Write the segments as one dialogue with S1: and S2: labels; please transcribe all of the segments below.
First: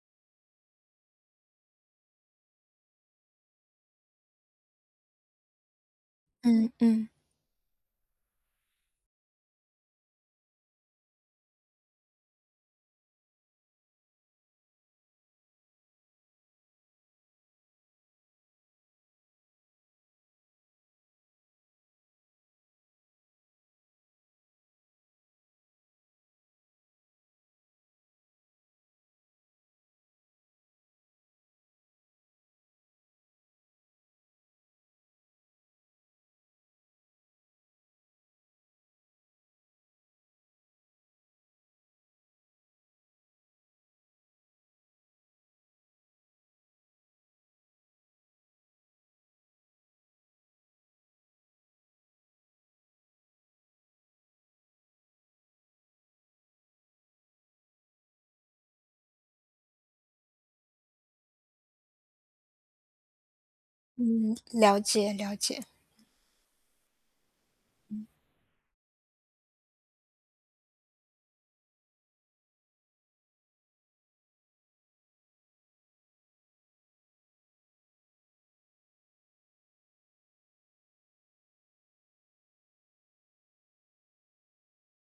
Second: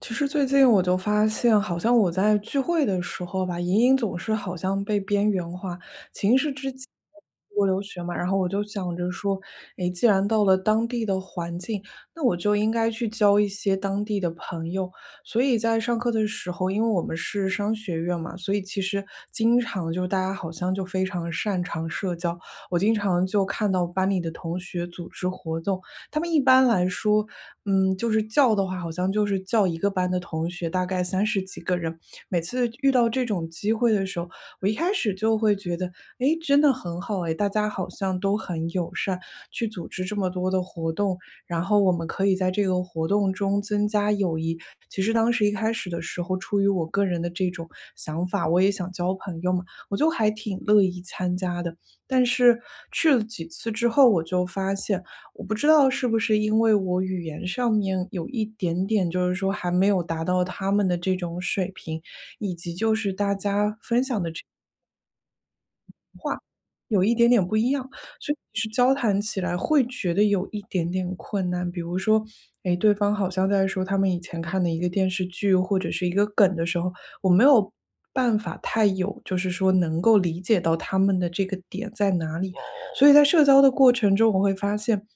S1: 其实最近我就发现，好像我在聚会的时候吧，莹莹总是好像被边缘化。潜因是之
S2: 嗯
S1: 前
S2: 嗯，
S1: 出国留学嘛，然后我就想着说，诶，既然到了当地的环境，那我就应该去交一些当地的朋友。所以在上课的时候，因为我们是商学院嘛，所以其实经常就大家好像就非常擅长社交。我经常就看到班里的同学组织活动，他们一般来说就是叫的话，好像就是叫一个班的同学，大概30几个人。每次遇到这种机会的时候，我一开始就会觉得，诶，真的很好诶，大家好像都很友善，去组织这么多的活动，然后我们可以在这个活动中增加友谊。其实当时一开始的时候，出于我个人的这种想法，我也想交朋友嘛，我就还挺乐意参加的。但是去了几次之后，我就发现我不知道是不是因为我语言上面有一点点，就是说还没有达到他们的这种水平，以及就是大家分享
S2: 嗯，了解了解。
S1: 有一点点不一样，所以是交谈起来会觉得有一点点困难。比如说，哎，对方好像在说他们以前看的一个电视剧或者是一个梗的时候，我没有办法太有，就是说能够理解到他们的这个点在哪里。所以在社交的过程中，我会发现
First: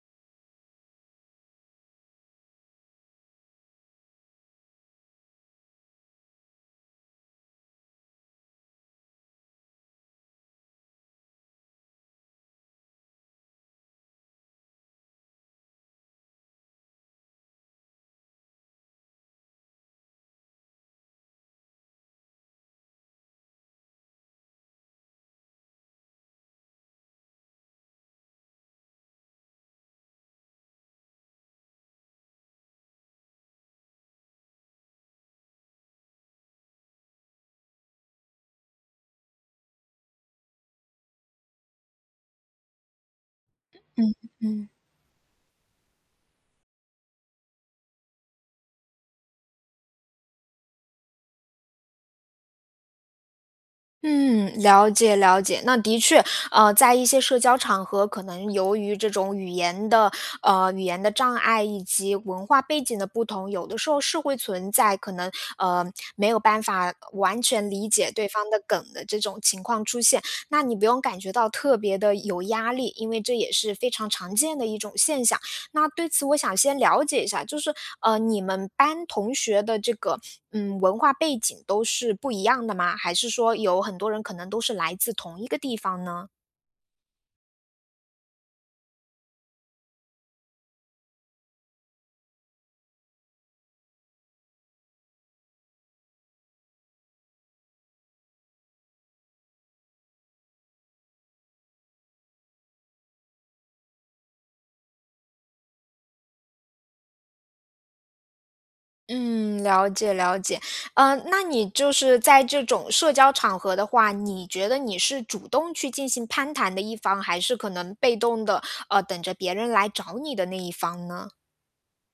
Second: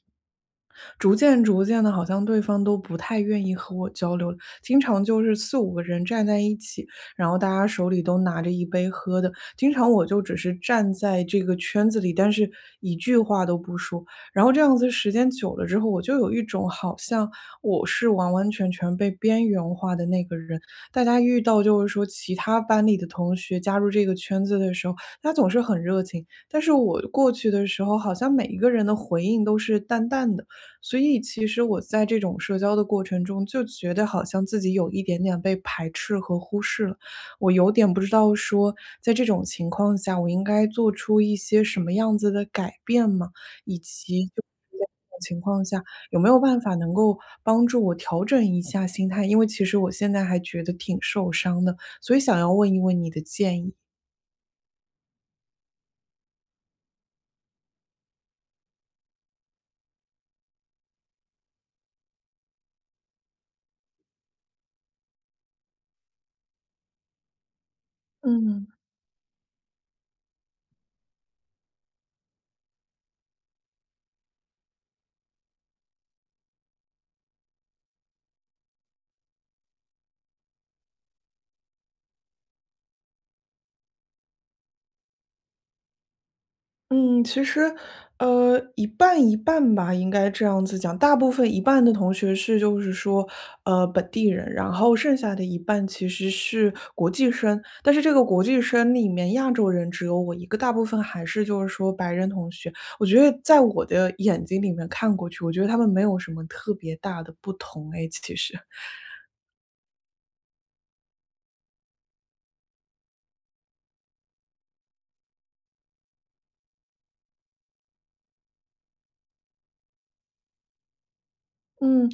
S1: 逐渐逐渐的，好像对方都不太愿意和我交流了。经常就是四五个人站在一起，然后大家手里都拿着一杯喝的。经常我就只是站在这个圈子里，但是一句话都不说。然后这样子时间久了之后，我就有一种好像我是完完全全被边缘化的那个人。大家遇到就是说其他班里的同学加入这个圈子的时候，他总是很热情，但是我过去的时候，好像每一个人的回应都是淡淡的。所以其实我在这种社交的过程中，就觉得好像自己有一点点被排斥和忽视了。我有点不知道说，在这种情况下，我应该做出一些什么样子的改变吗？以
S2: 嗯
S1: 及就
S2: 嗯，
S1: 是在这种情况下，有没有办法能够帮助我调整一下心态？因为其实我现在还觉得挺受伤的，所以想要问一问你的建议。
S2: 嗯，了解了解。那的确，在一些社交场合，可能由于这种语言的障碍以及文化背景的不同，有的时候是会存在可能，呃，没有办法完全理解对方的
S1: 嗯。
S2: 梗的这种情况出现。那你不用感觉到特别的有压力，因为这也是非常常见的一种现象。那对此我想先了解一下，就是你们班同学的这个文化背景都是不一样的吗？还是说有很多人可能都是来自同一个地方呢？
S1: 嗯，其实，一半一半吧，应该这样子讲。大部分一半的同学是，就是说，本地人，然后剩下的一半其实是国际生。但是这个国际生里面，亚洲人只有我一个，大部分还是就是说白人同学。我觉得在我的眼睛里面看过去，我觉得他们没有什么特别大的不同，诶，其实。
S2: 嗯，了解了解。那你就是在这种社交场合的话，你觉得你是主动去进行攀谈的一方，还是可能被动的等着别人来找你的那一方呢？
S1: 嗯，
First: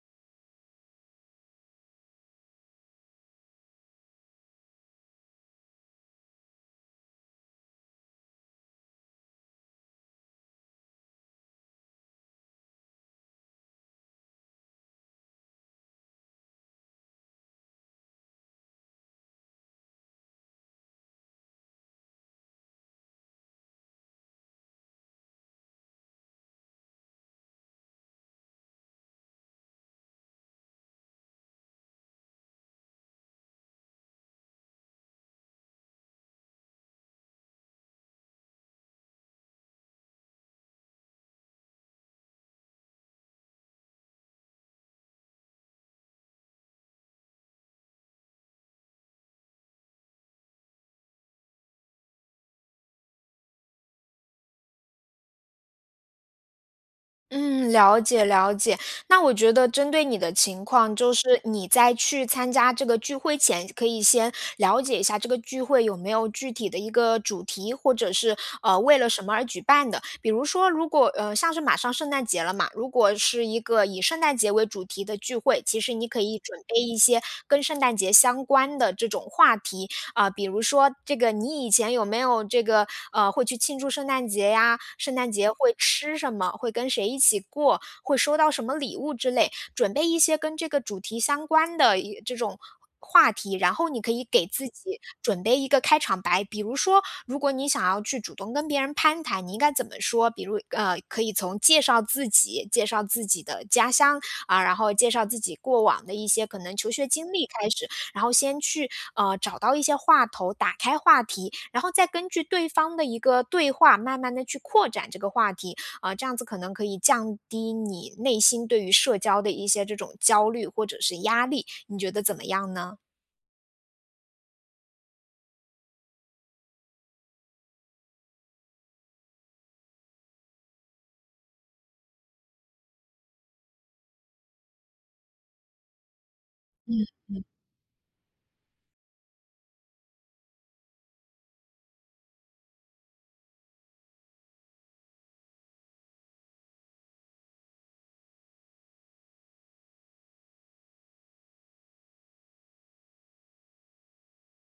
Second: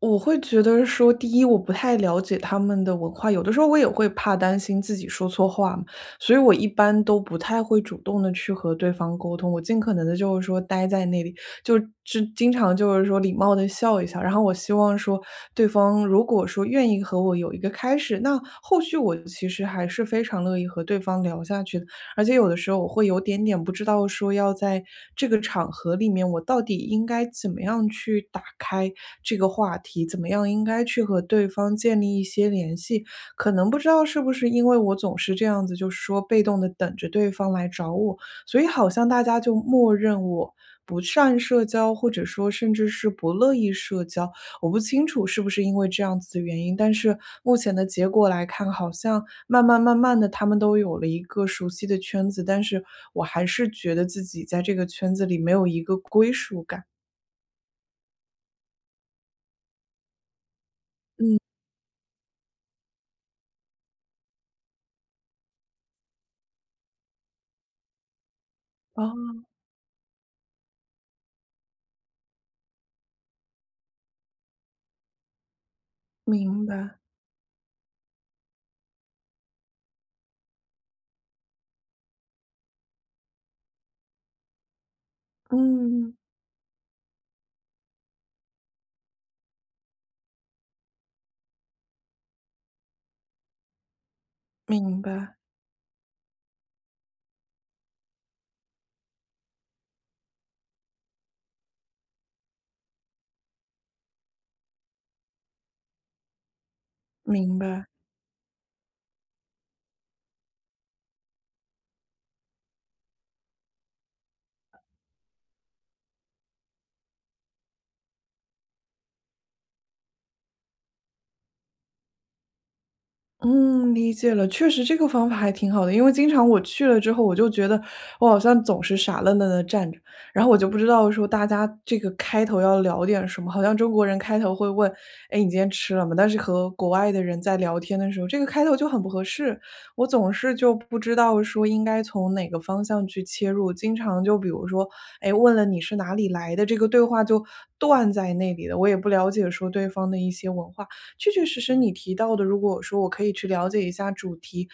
S1: 我会觉得说，第一，我不太了解他们的文化，有的时候我也会怕担心自己说错话嘛，所以我一般都不太会主动的去和对方沟通，我尽可能的就是说待在那里，就就经常就是说礼貌的笑一笑，然后我希望说对方如果说愿意和我有一个开始，那后续我其实还是非常乐意和对方聊下去的，而且有的时候我会有点点不知道说要在这个场合里面，我到底应该怎么样去打开这个话题，怎么样应该去和对方建立一些联系。可能不知道是不是因为我总是这样子，就是说被动的等着对方来找我，所以好像大家就默认我不善社交，或者说甚至是不乐意社交。我不清楚是不是因为这样子的原因，但是目前的结果来看，好像慢慢慢慢的他们都有了一个熟悉的圈子，但是我还是觉得自己在这个圈子里没有一个归属感。
S2: 嗯，了解了解。那我觉得针对你的情况，就是你在去参加这个聚会前，可以先了解一下这个聚会有没有具体的一个主题，或者是为了什么
S1: 哦，
S2: 而举办的。比如说，如果像是马上圣诞节了嘛，如果是一个以圣诞节为主题的聚会，其实你可以准
S1: 明
S2: 备一
S1: 白，
S2: 些跟圣诞节相关的这种话题，啊，比如说这个你以前有没有这个会去庆祝圣诞节呀？圣诞节会
S1: 嗯，
S2: 吃什么？会跟谁一起过？会收到什么礼物之类？准备一些跟这个主题相关的这种话题，然后你可以给自
S1: 明
S2: 己
S1: 白，
S2: 准备一个开场白，比如说，如果你想要去主动跟别人攀谈，你应该怎么说？比如，可以从介绍自己、介绍自己的家乡啊，然后介绍自己过往的一些可能求学经历
S1: 明
S2: 开
S1: 白。
S2: 始，然后先去找到一些话头，打开话题，然后再根据对方的一个对话，慢慢的去扩展这个话题，啊，这样子可能可以降低你内心对于社交的一些这种焦虑或者是压力，你觉得怎么样呢？
S1: 嗯，理解了，确实这个方法还挺好的，因为经常我去了之后，我就觉得我好像总是傻愣愣的站着，然后我就不知道说大家这个开头要聊点什么，好像中国人开头会问，哎，你今天吃了吗？但是和国外的人在聊天的时候，这个开头就很不合适，我总是就不知道说应该从哪个方向去切入，经常就比如说，哎，问了你是哪里来的，这个对话就断在那里了，我也不了解说对方的一些文化。确确实实你提到的，如果我说我可以去了解一下主题，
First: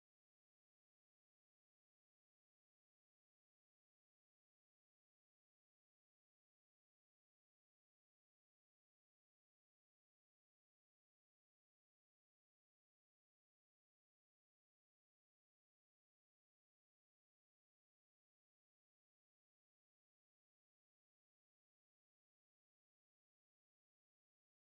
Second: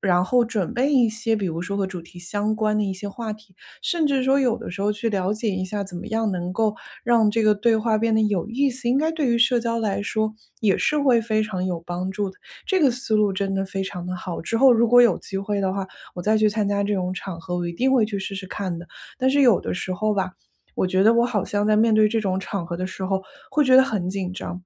S1: 然后准备一些，比如说和主题相关的一些话题，甚至说有的时候去了解一下怎么样能够让这个对话变得有意思，应该对于社交来说也是会非常有帮助的。这个思路真的非常的好。之后如果有机会的话，我再去参加这种场合，我一定会去试试看的。但是有的时候吧，我觉得我好像在面对这种场合的时候，会觉得很紧张。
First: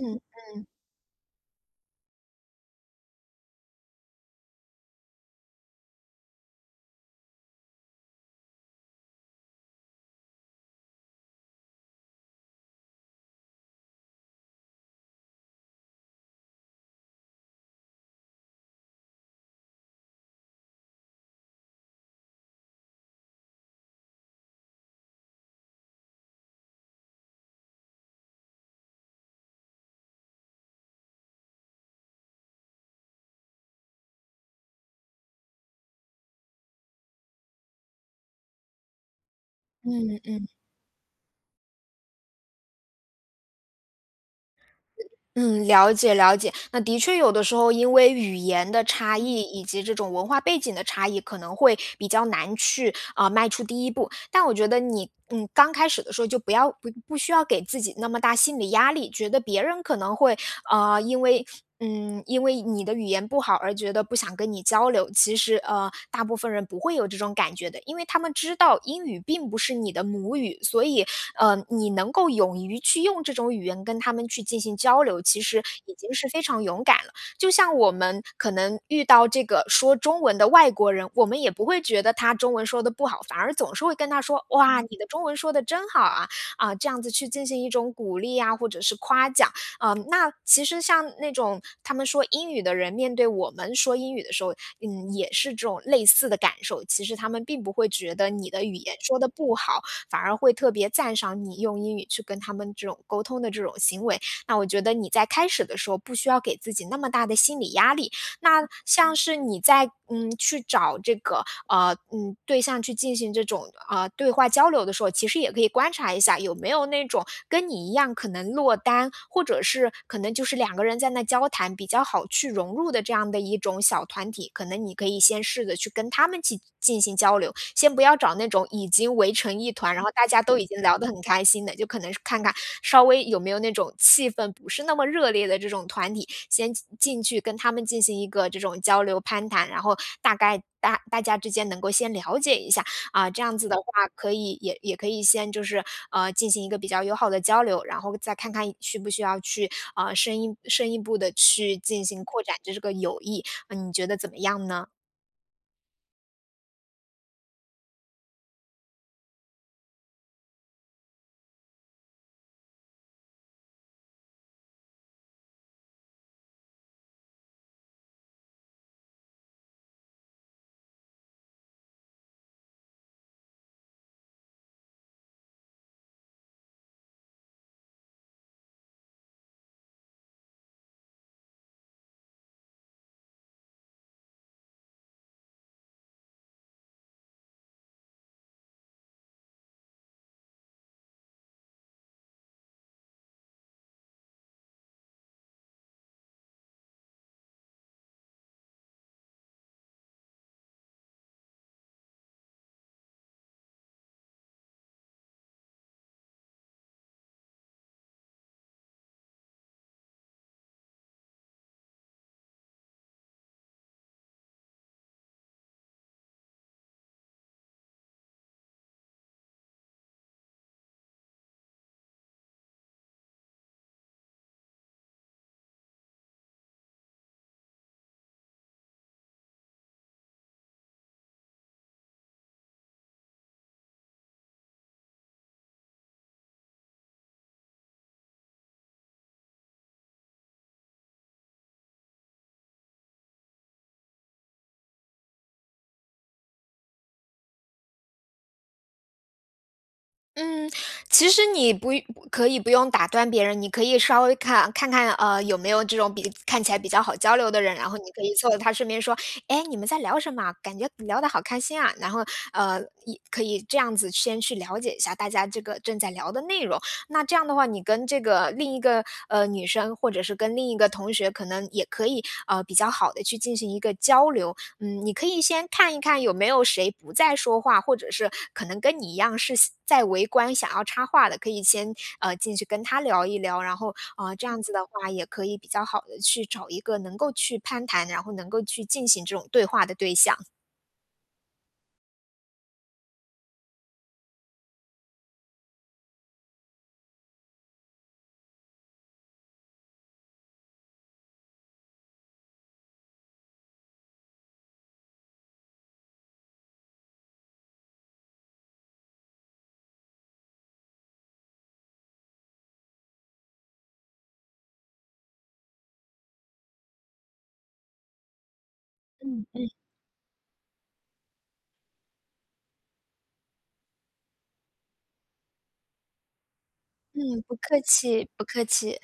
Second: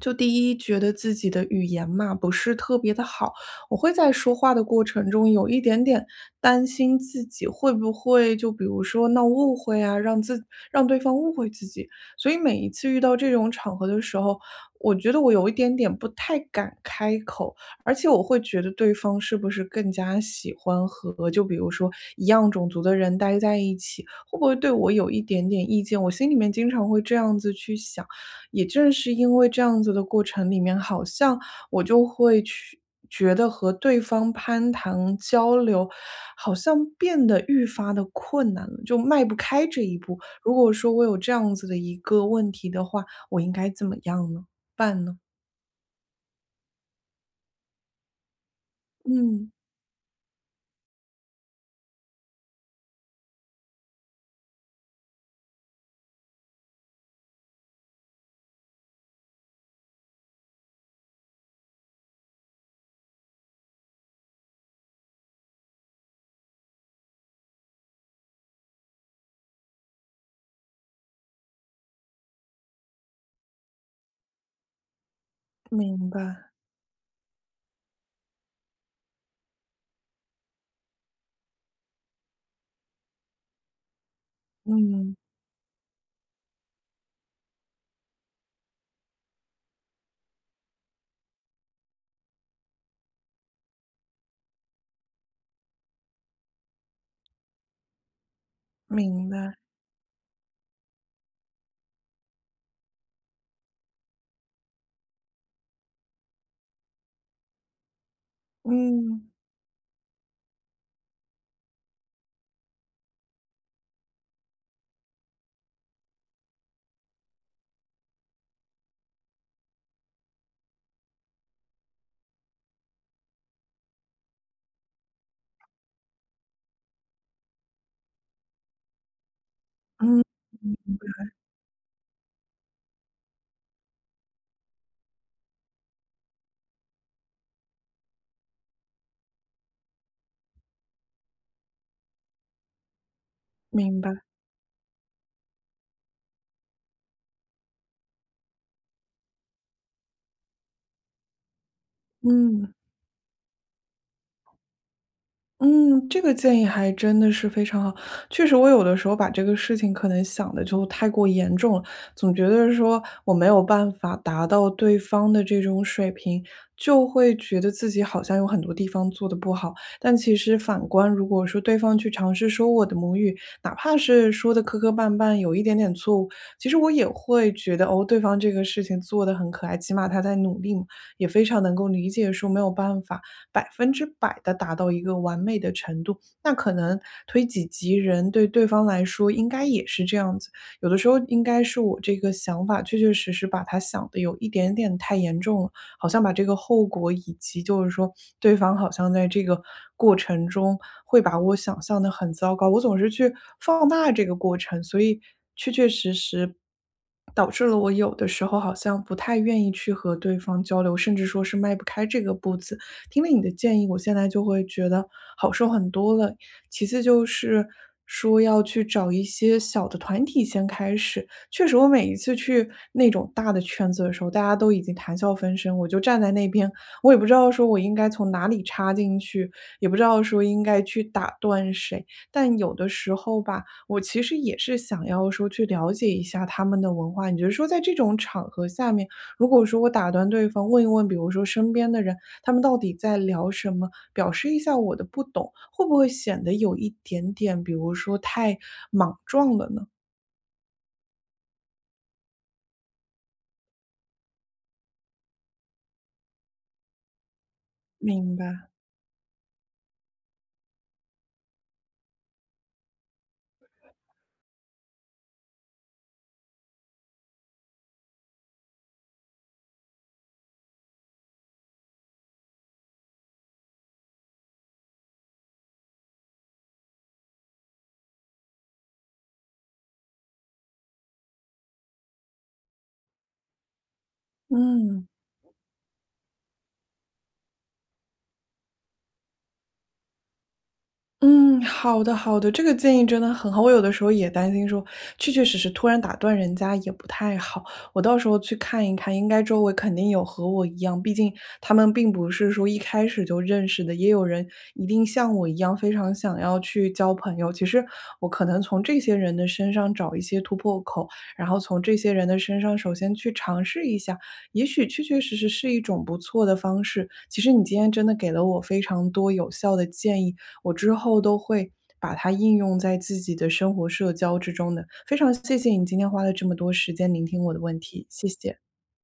S1: 就第一，觉得自己的语言嘛不是特别的好，我会在说话的过程中有一点点担心自己会不会就比如说闹误会啊，让对方误会自己。所以每一次遇到这种场合的时候，我觉得我有一点点不太敢开口，而且我会觉得对方是不是更加喜欢和就比如说一样种族的人待在一起，会不会对我有一点点意见？我心里面经常会这样子去想。也正是因为这样子的过程里面，好像我就会去觉得和对方攀谈交流，好像变得愈发的困难了，就迈不开这一步。
S2: 嗯嗯。
S1: 如果说我有这样子的一个问题的话，我应该怎么样呢？办呢？
S2: 嗯，了解了解。那的确有的时候，因为语言的差异
S1: 嗯，
S2: 以及这种文化背景的差异，可能会比较难去迈出第一步。但我觉得你刚开始的时候就不需要给自己那么大心理压力，觉得别人可能会啊因为。因为你的语言不好而觉得不想跟你交流，其实大部分人不会有这种感觉的，因为他们知道英语并不是你的母语，所以你能够勇于去用这种语言跟他们去进行交流，其实已
S1: 明
S2: 经是非
S1: 白，
S2: 常勇敢了。就像我们可能遇到这个说中文的外国人，我们也不会觉得他中文说的不好，反而总是会跟他说：“哇，你的
S1: 嗯，
S2: 中文说的真好啊！”啊，这样子去进行一种鼓励啊，或者是夸奖。啊。那其实像那种他们说英语的人，面对我们说英语的时候，嗯，也是这种类似的感受。其实他们并不会觉得你的语言说的
S1: 明白，
S2: 不好，反而会特别赞赏你用英语去跟他们这种沟通的这种行为。那我觉得你在开始的时候不需要给自己那么大的心理压力。那像
S1: 嗯，
S2: 是你在去找这个对象去进行这种对话交流的时候，其实也可以观察一下有没有那种跟你一样可能落单，或者是可能就是两个人在那交谈比较好去融入的这样的一种小团体，可能你可以先试着去跟他们去进行交流，先不要找那种已经围成一团，然后大家都已经聊得很开心的，就可能是看看稍微有没有那种气氛不是那么热烈的这种团体，先进去跟他们进行一个这种交流攀谈，然后大概大家之间能够先了解一下，啊，这样子的话
S1: 明白，
S2: 可以也可以先就是，进行一个比较友好的交流，然后再看看需不需要去，深一步的去进行扩展
S1: 嗯。
S2: 这个友谊，你觉得怎么样呢？
S1: 嗯，这个建议还真的是非常好。确实，我有的时候把这个事情可能想的就太过严重了，总觉得说我没有办法达到对方的这种水平，就会觉得自己好像有很多地方做的不好。但其实反观，如果说对方去尝试说我的母语，哪怕是说的磕磕绊绊，有一点点错误，其实我也会觉得哦，对方这个事情做的很可爱，起码他在努力嘛，也非常能够理解说没有办法百分之百的达到一个完美的程度，那可能推己及人，对对方来说应该也是这样子。有的时候应该是我这个想法确确实实把他想的有一点点太严重了，好像把这个后果以及就是说对方好像在这个过程中会把我想象的很糟糕，我总是去放大这个过程，所以导致了我有的时候好像不太愿意去和对方交流，甚至说是迈不开这个步子。听了你的建议，我现在就会觉得好受很多了。其次就是说要去找一些小的团体先开始。确实，我每一次去那种大的圈子的时候，大家都已经谈笑风生，我就站在那边，我也不知道说我应该从哪里插进去，也不知道说应该去打断谁。但有的时候吧，我其实也是想要说去了解一下他们的文化。你觉得说在这种场合下面，如果说我打断对方问一问，比如说身边的人，他们到底在聊什么，表示一下我的不懂，会不会显得有一点点，比如说太莽撞了呢？
S2: 嗯，其实你不一可以不用打断别人，你可以稍微看看，有没有这种看起来比较好交流的人，然后你可以
S1: 明
S2: 凑着
S1: 白。
S2: 他身边说：“哎，你们在聊什么啊感觉聊得好开心啊。”然后，可以这样子先去了解一下大家这个正在聊的内容。那这样的话，你跟这个另一个女生，或者是跟另一个同学，可能也可以比较好的去进行一个交流。嗯，你可以先看一看有没有谁不再说话，或者是可能跟你一样是想在围观想要插话的，可以先进去跟他聊一聊，然后这样子的
S1: 嗯。
S2: 话也可以比较好的去找一个能够去攀谈，然后能够去进行这种对话的对象。
S1: 嗯，好的好的，这个建议真的很好。我有的时候也担心说，确确实实突然打断人家也不太好。我到时候去看一看，应该周围肯定有和我一样，毕竟他们并不是说一开始就认识的，也有人一定像我一样非常想要去交朋友。其实我可能从这些人的身上找一些突破口，然后从这些人的身上首先去尝试一下，也许确确实实是一种不错的方式。其实你今天真的给了我非常多
S2: 嗯
S1: 有
S2: 嗯
S1: 效的建议。我之后都会把它应用在自己的生活社交之中的。非常谢谢你今天花了这么多时间聆听
S2: 嗯，
S1: 我
S2: 不
S1: 的问
S2: 客
S1: 题，谢
S2: 气，不
S1: 谢。
S2: 客气。